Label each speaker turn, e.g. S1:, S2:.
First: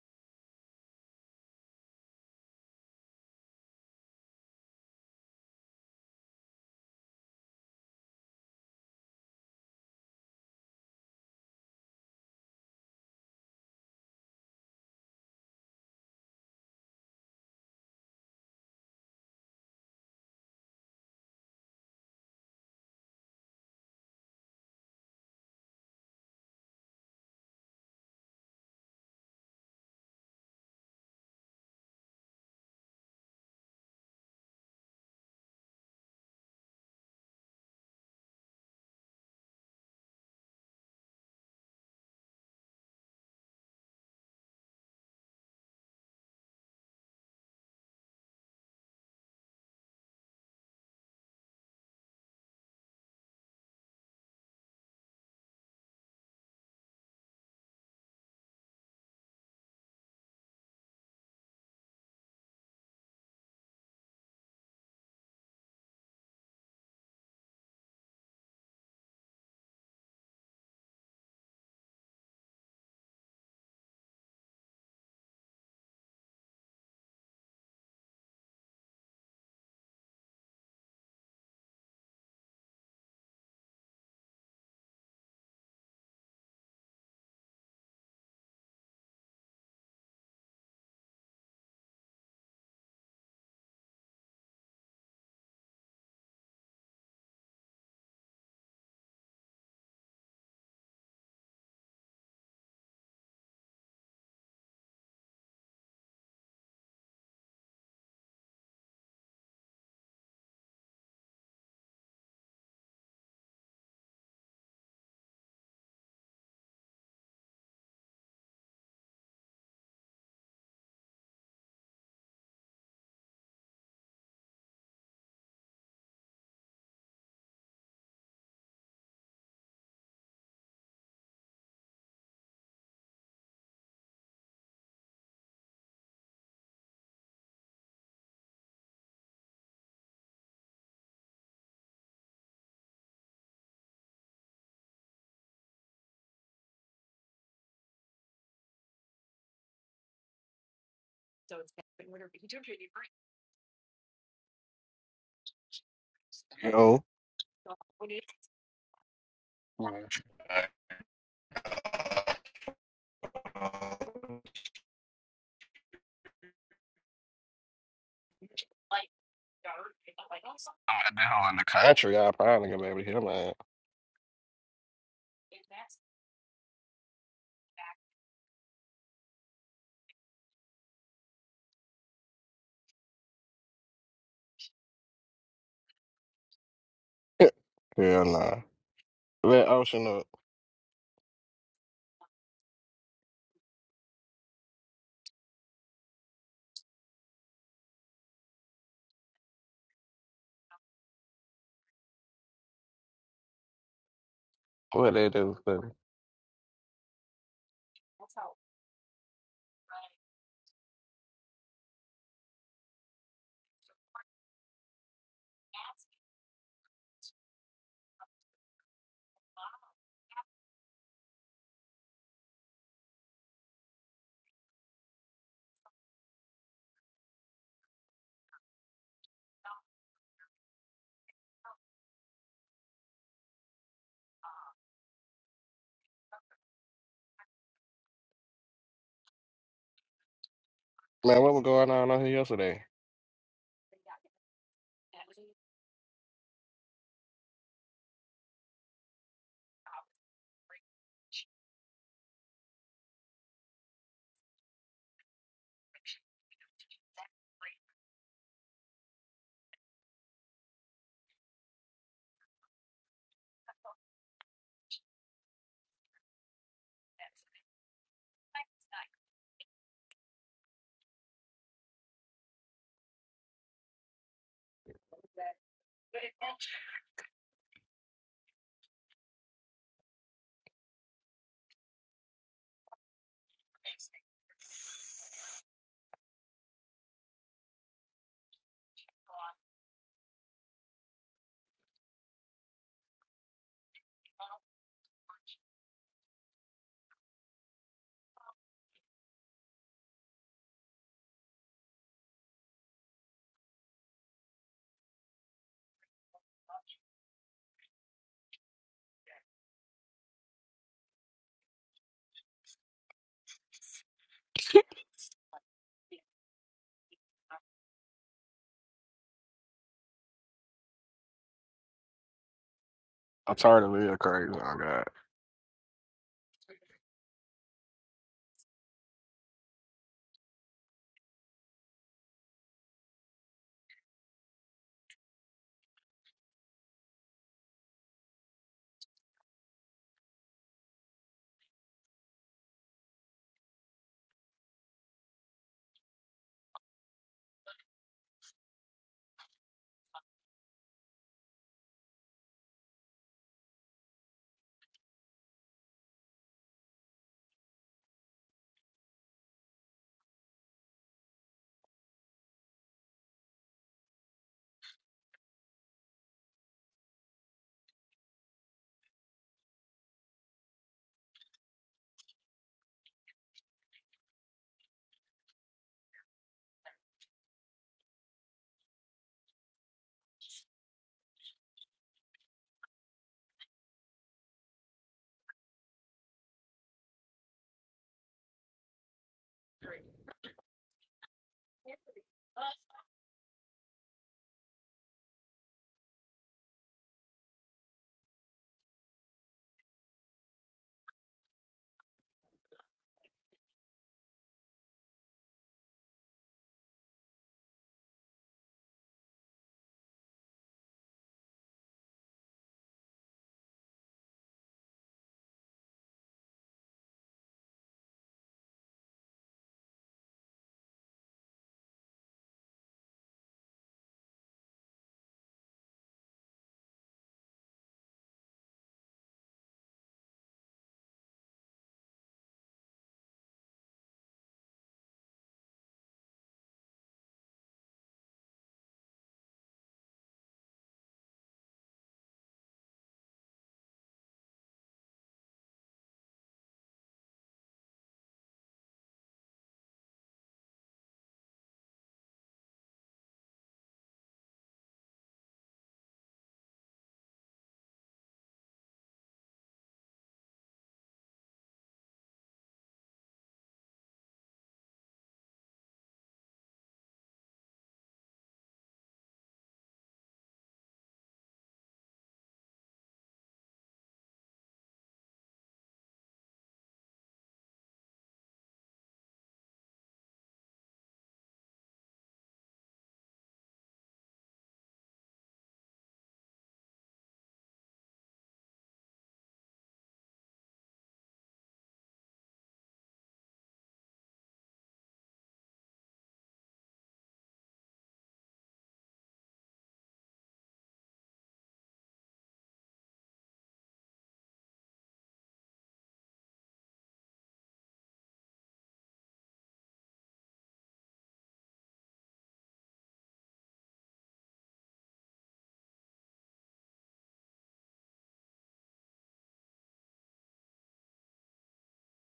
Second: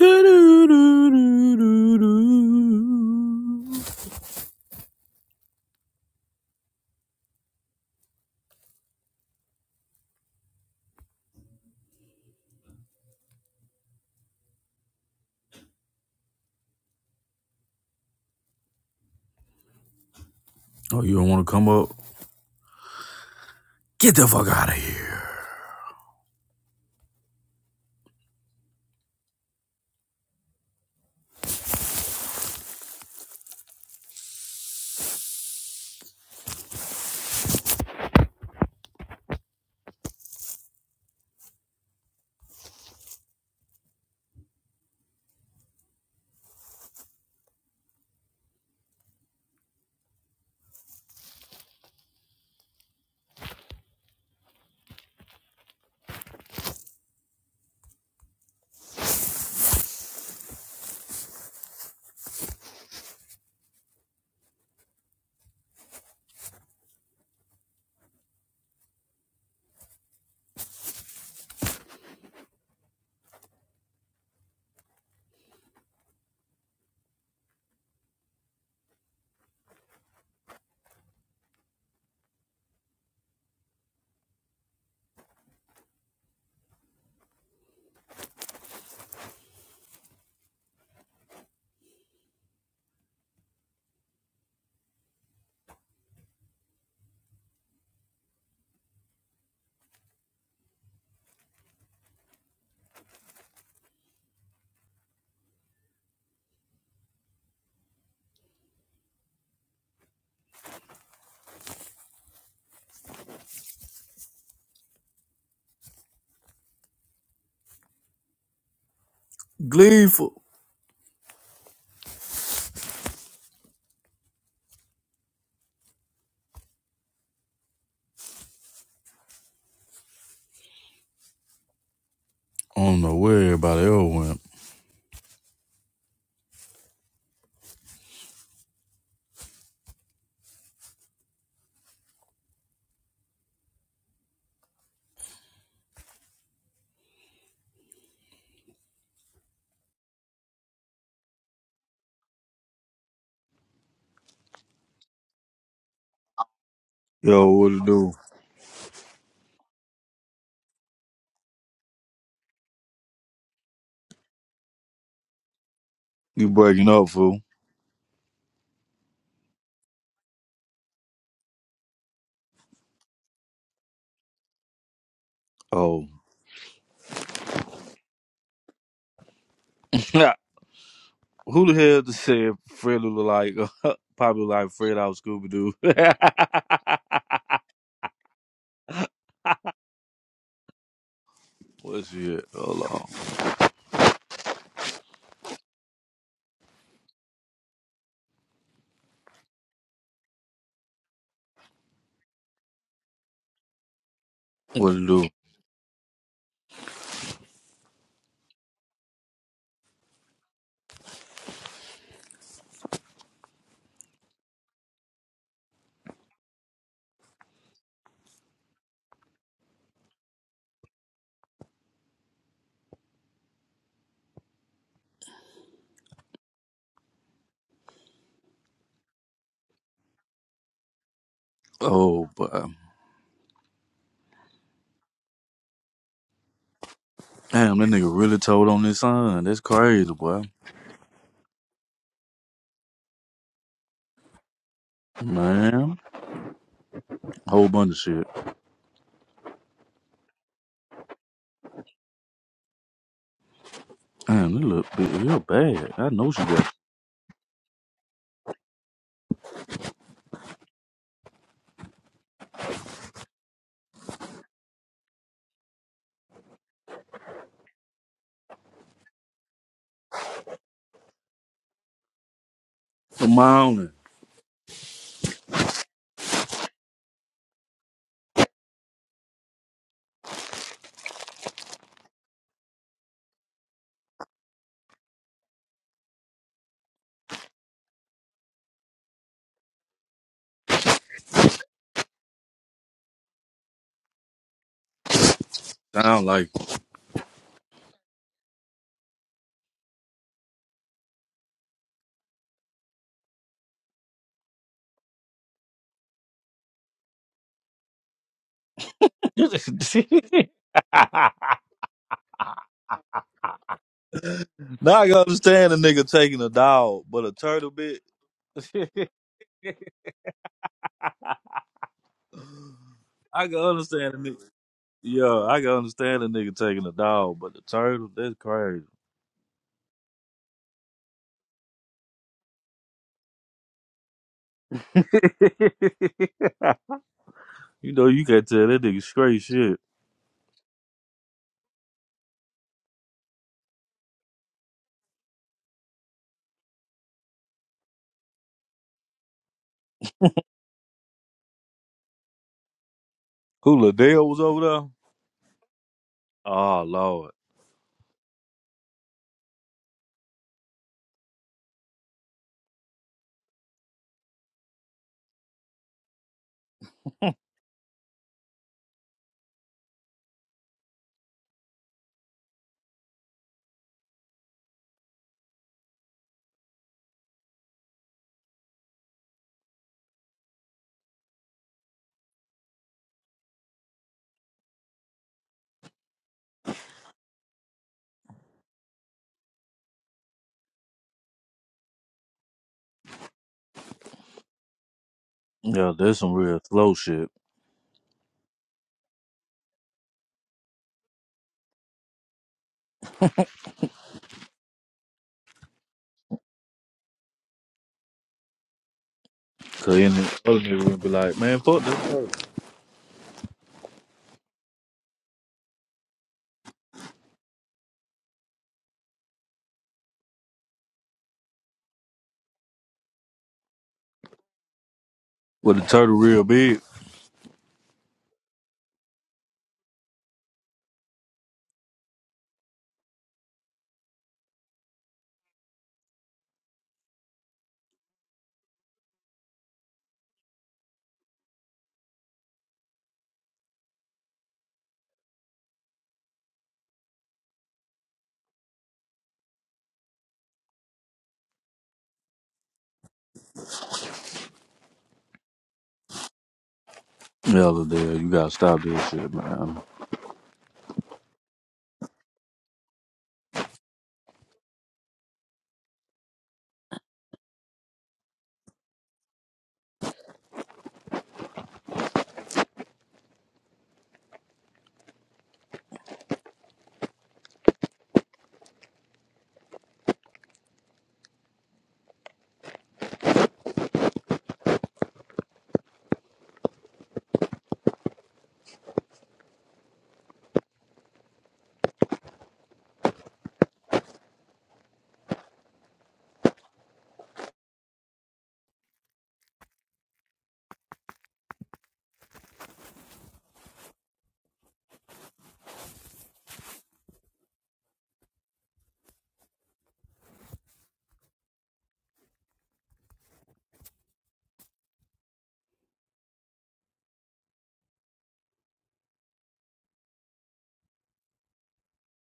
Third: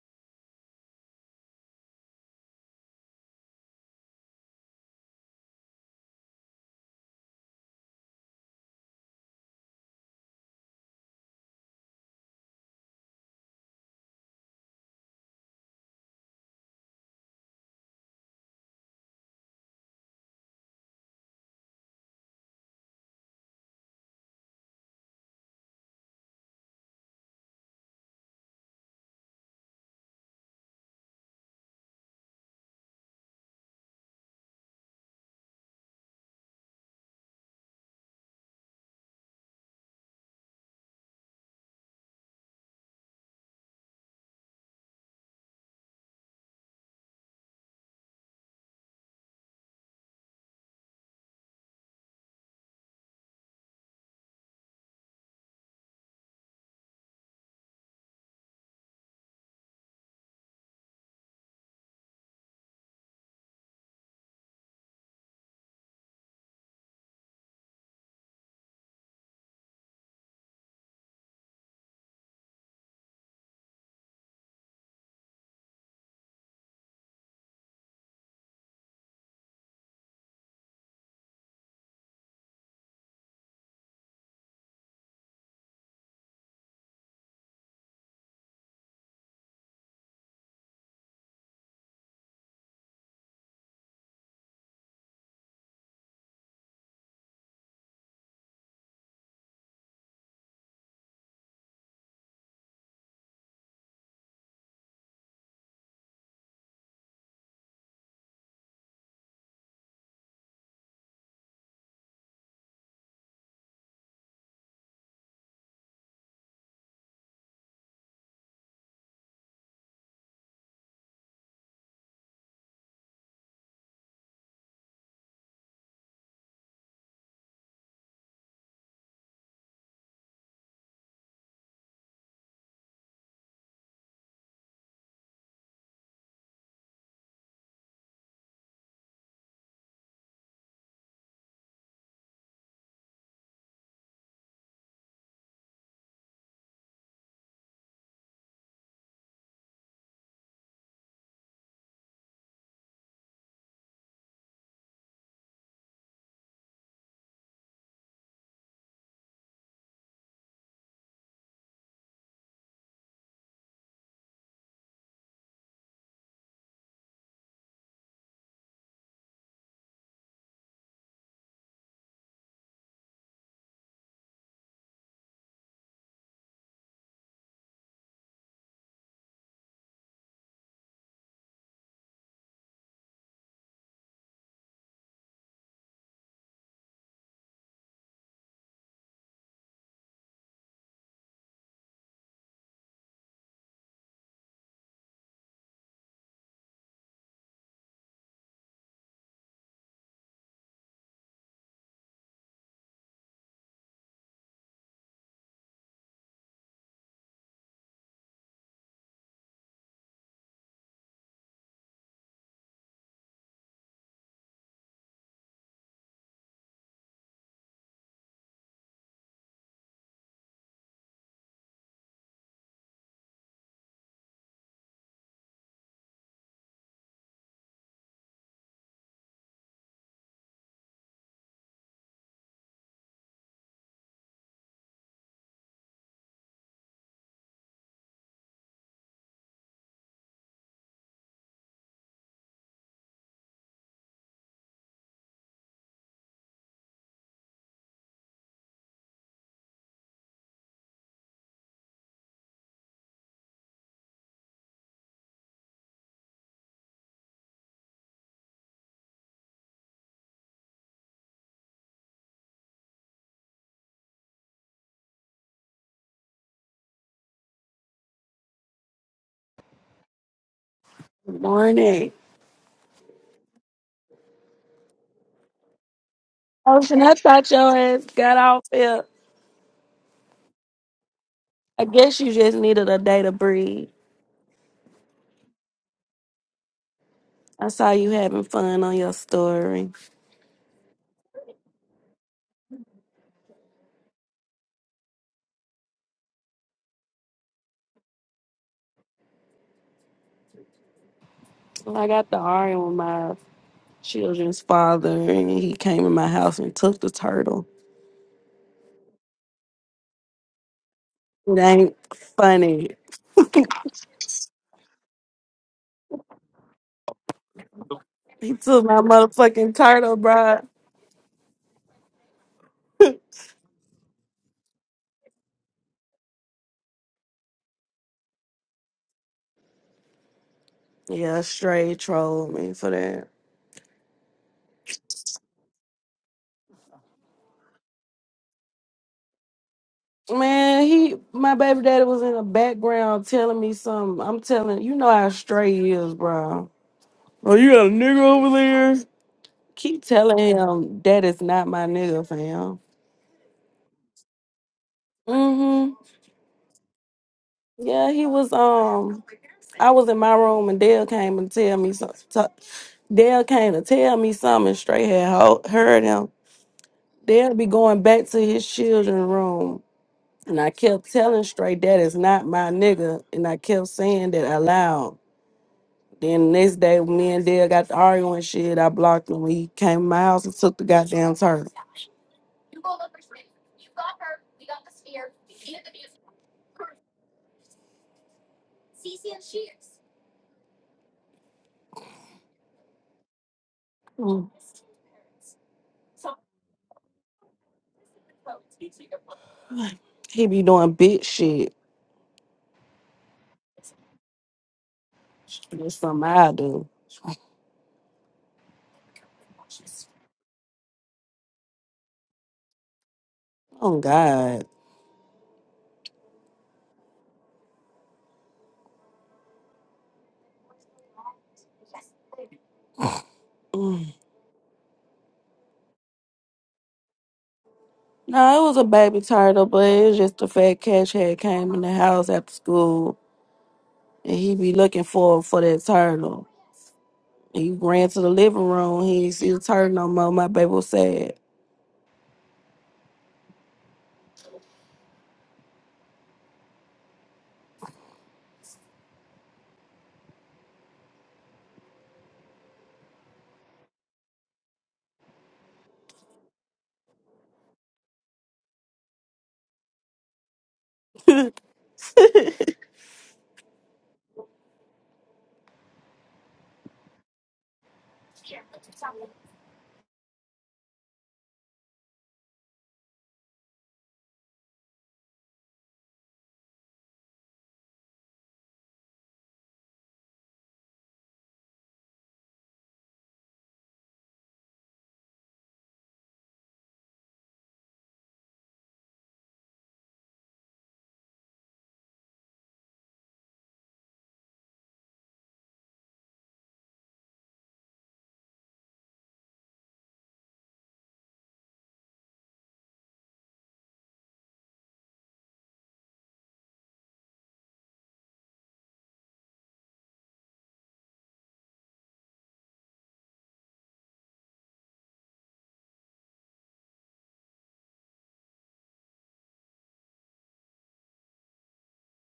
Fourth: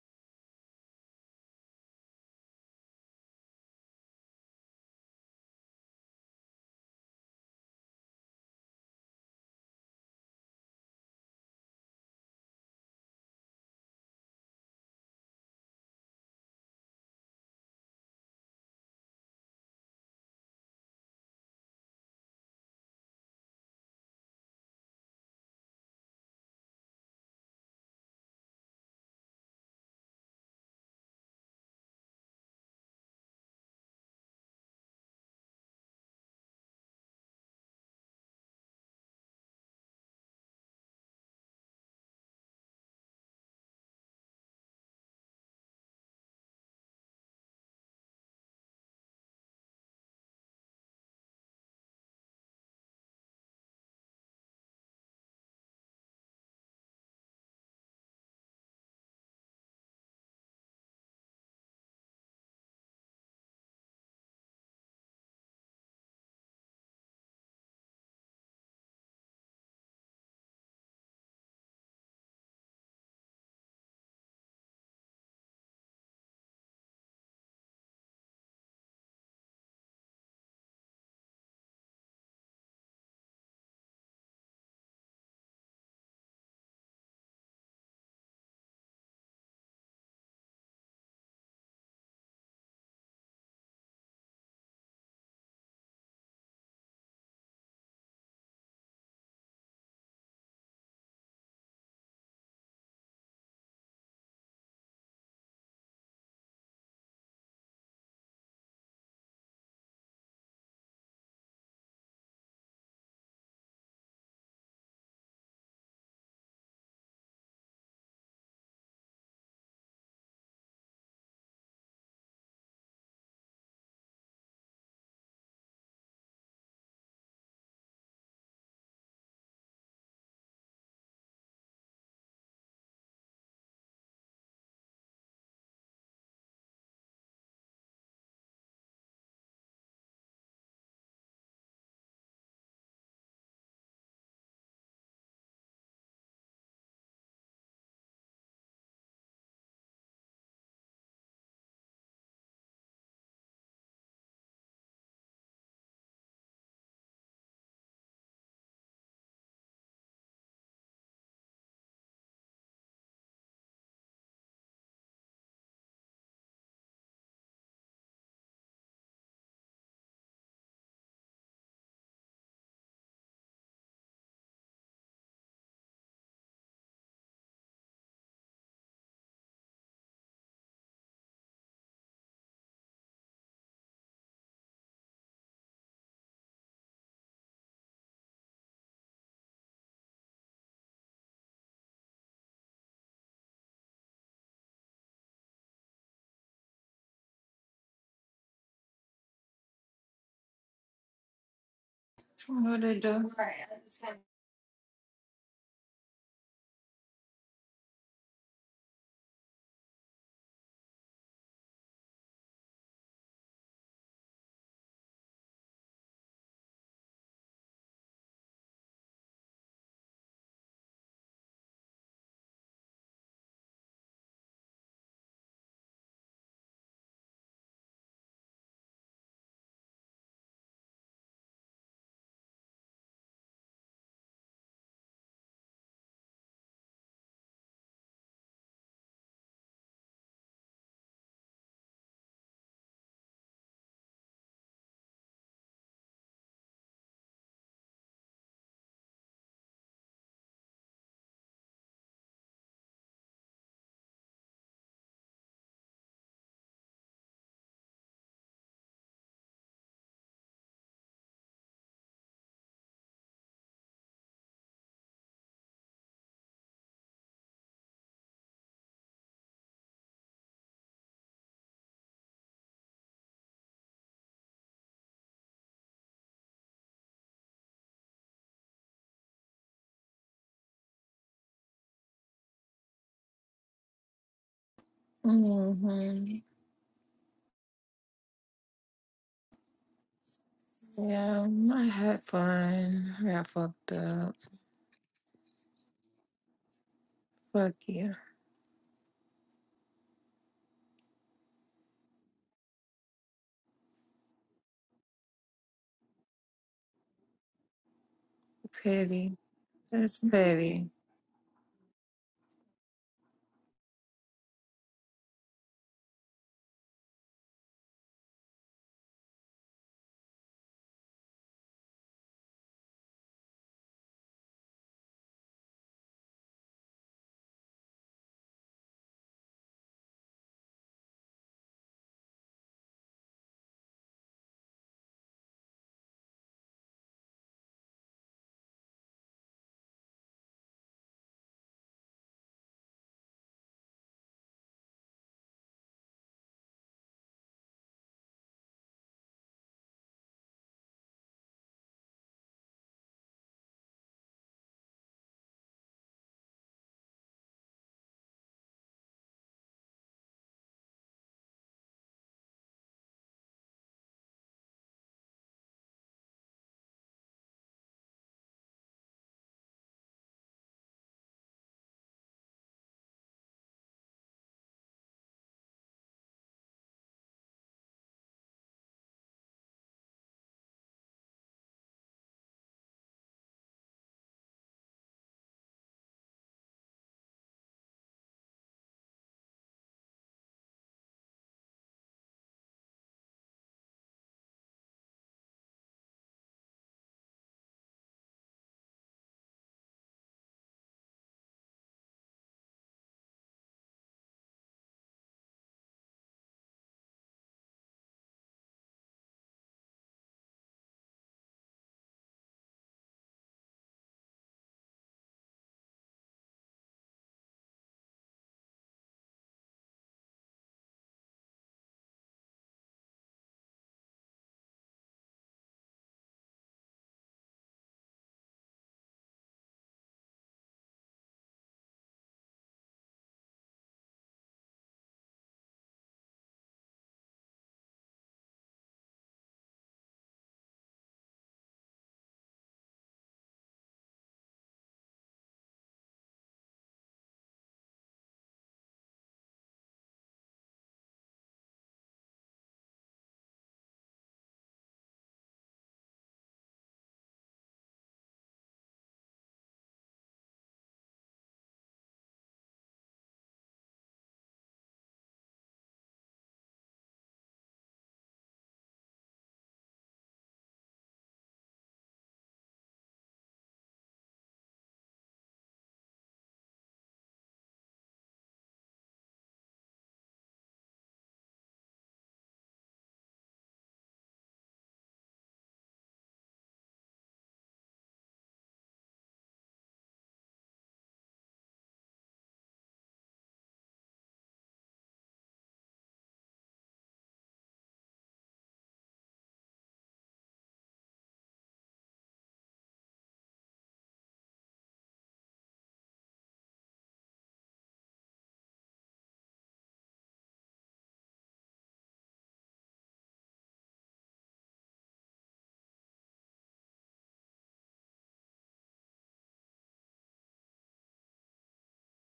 S1: Oh, you don't want to come up? Get the fuck out of here. Gleeful. I don't know where everybody else went.
S2: Yo,
S1: Yo, what it do?
S2: Well, I'm at
S1: You breaking up, fool?
S2: hell in the country. I probably gonna be able to hear my
S1: Oh. Nah, Who the hell just said Fred look like, probably look like Fred out Scooby Doo?
S2: ass. hell nah. Let Ocean up.
S1: What's it? Hold on.
S3: What I do?
S1: What it
S2: What
S1: do?
S2: they do? for me?
S1: Oh, boy. Damn, that nigga really told on his son. That's crazy, boy.
S2: Man, what was going on on here yesterday?
S1: Man. Whole bunch of shit. Damn, you look big. You're bad. I know she bad.
S4: Good morning.
S1: Come on, and
S4: Ocean, I thought your ass got off here. I guess you just needed a day to breathe.
S3: Mm-hmm.
S4: I saw you having fun on your story.
S3: Yeah, I had fun. I fucked up.
S1: sound like.
S3: Fuck you.
S4: Well, I got the arguing with my children's father, and he came in my house and took the turtle.
S3: Pity. That's petty.
S4: It ain't funny.
S1: Now I can understand a nigga taking a dog, but a turtle bit.
S4: He took
S1: I
S4: my motherfucking turtle, bro.
S2: I'm
S1: can
S2: tired of
S1: understand
S2: being
S1: a nigga.
S2: crazy. Oh God.
S1: Yeah, I can understand a nigga taking a dog, but the turtle, that's crazy.
S4: yeah, straight trolled me for that.
S1: You know, you can tell that nigga straight shit.
S4: Man, he, my baby daddy was in the background telling me something. I'm telling you know how straight he is, bro. Oh, you got a nigga over there? Keep telling him that is not my nigga, fam.
S1: Who Liddell was over there?
S4: Mm-hmm.
S1: Oh lord.
S4: Yeah, he was um I was in my room and Dale came and tell me so so- Dale came to tell me something And straight had ho- heard him. Dale be going back to his children's room. And I kept telling straight that is not my nigga. And I kept saying that aloud. Then the next day when me and Dale got to arguing shit. I blocked him. He came to my house and took the goddamn turtle.
S1: Yeah, that's some real slow shit.
S4: He be doing big shit. That's something I do.
S1: Cause any other nigga would be like, man, fuck this turtle.
S4: Oh God. Mm.
S1: With the turtle real big.
S4: No, it was a baby turtle, but it's just the fat catch had came in the house after school and he be looking for for that turtle. He ran to the living room, he didn't see the turtle no more. My baby was sad.
S1: Elder dude, you gotta stop this shit, man.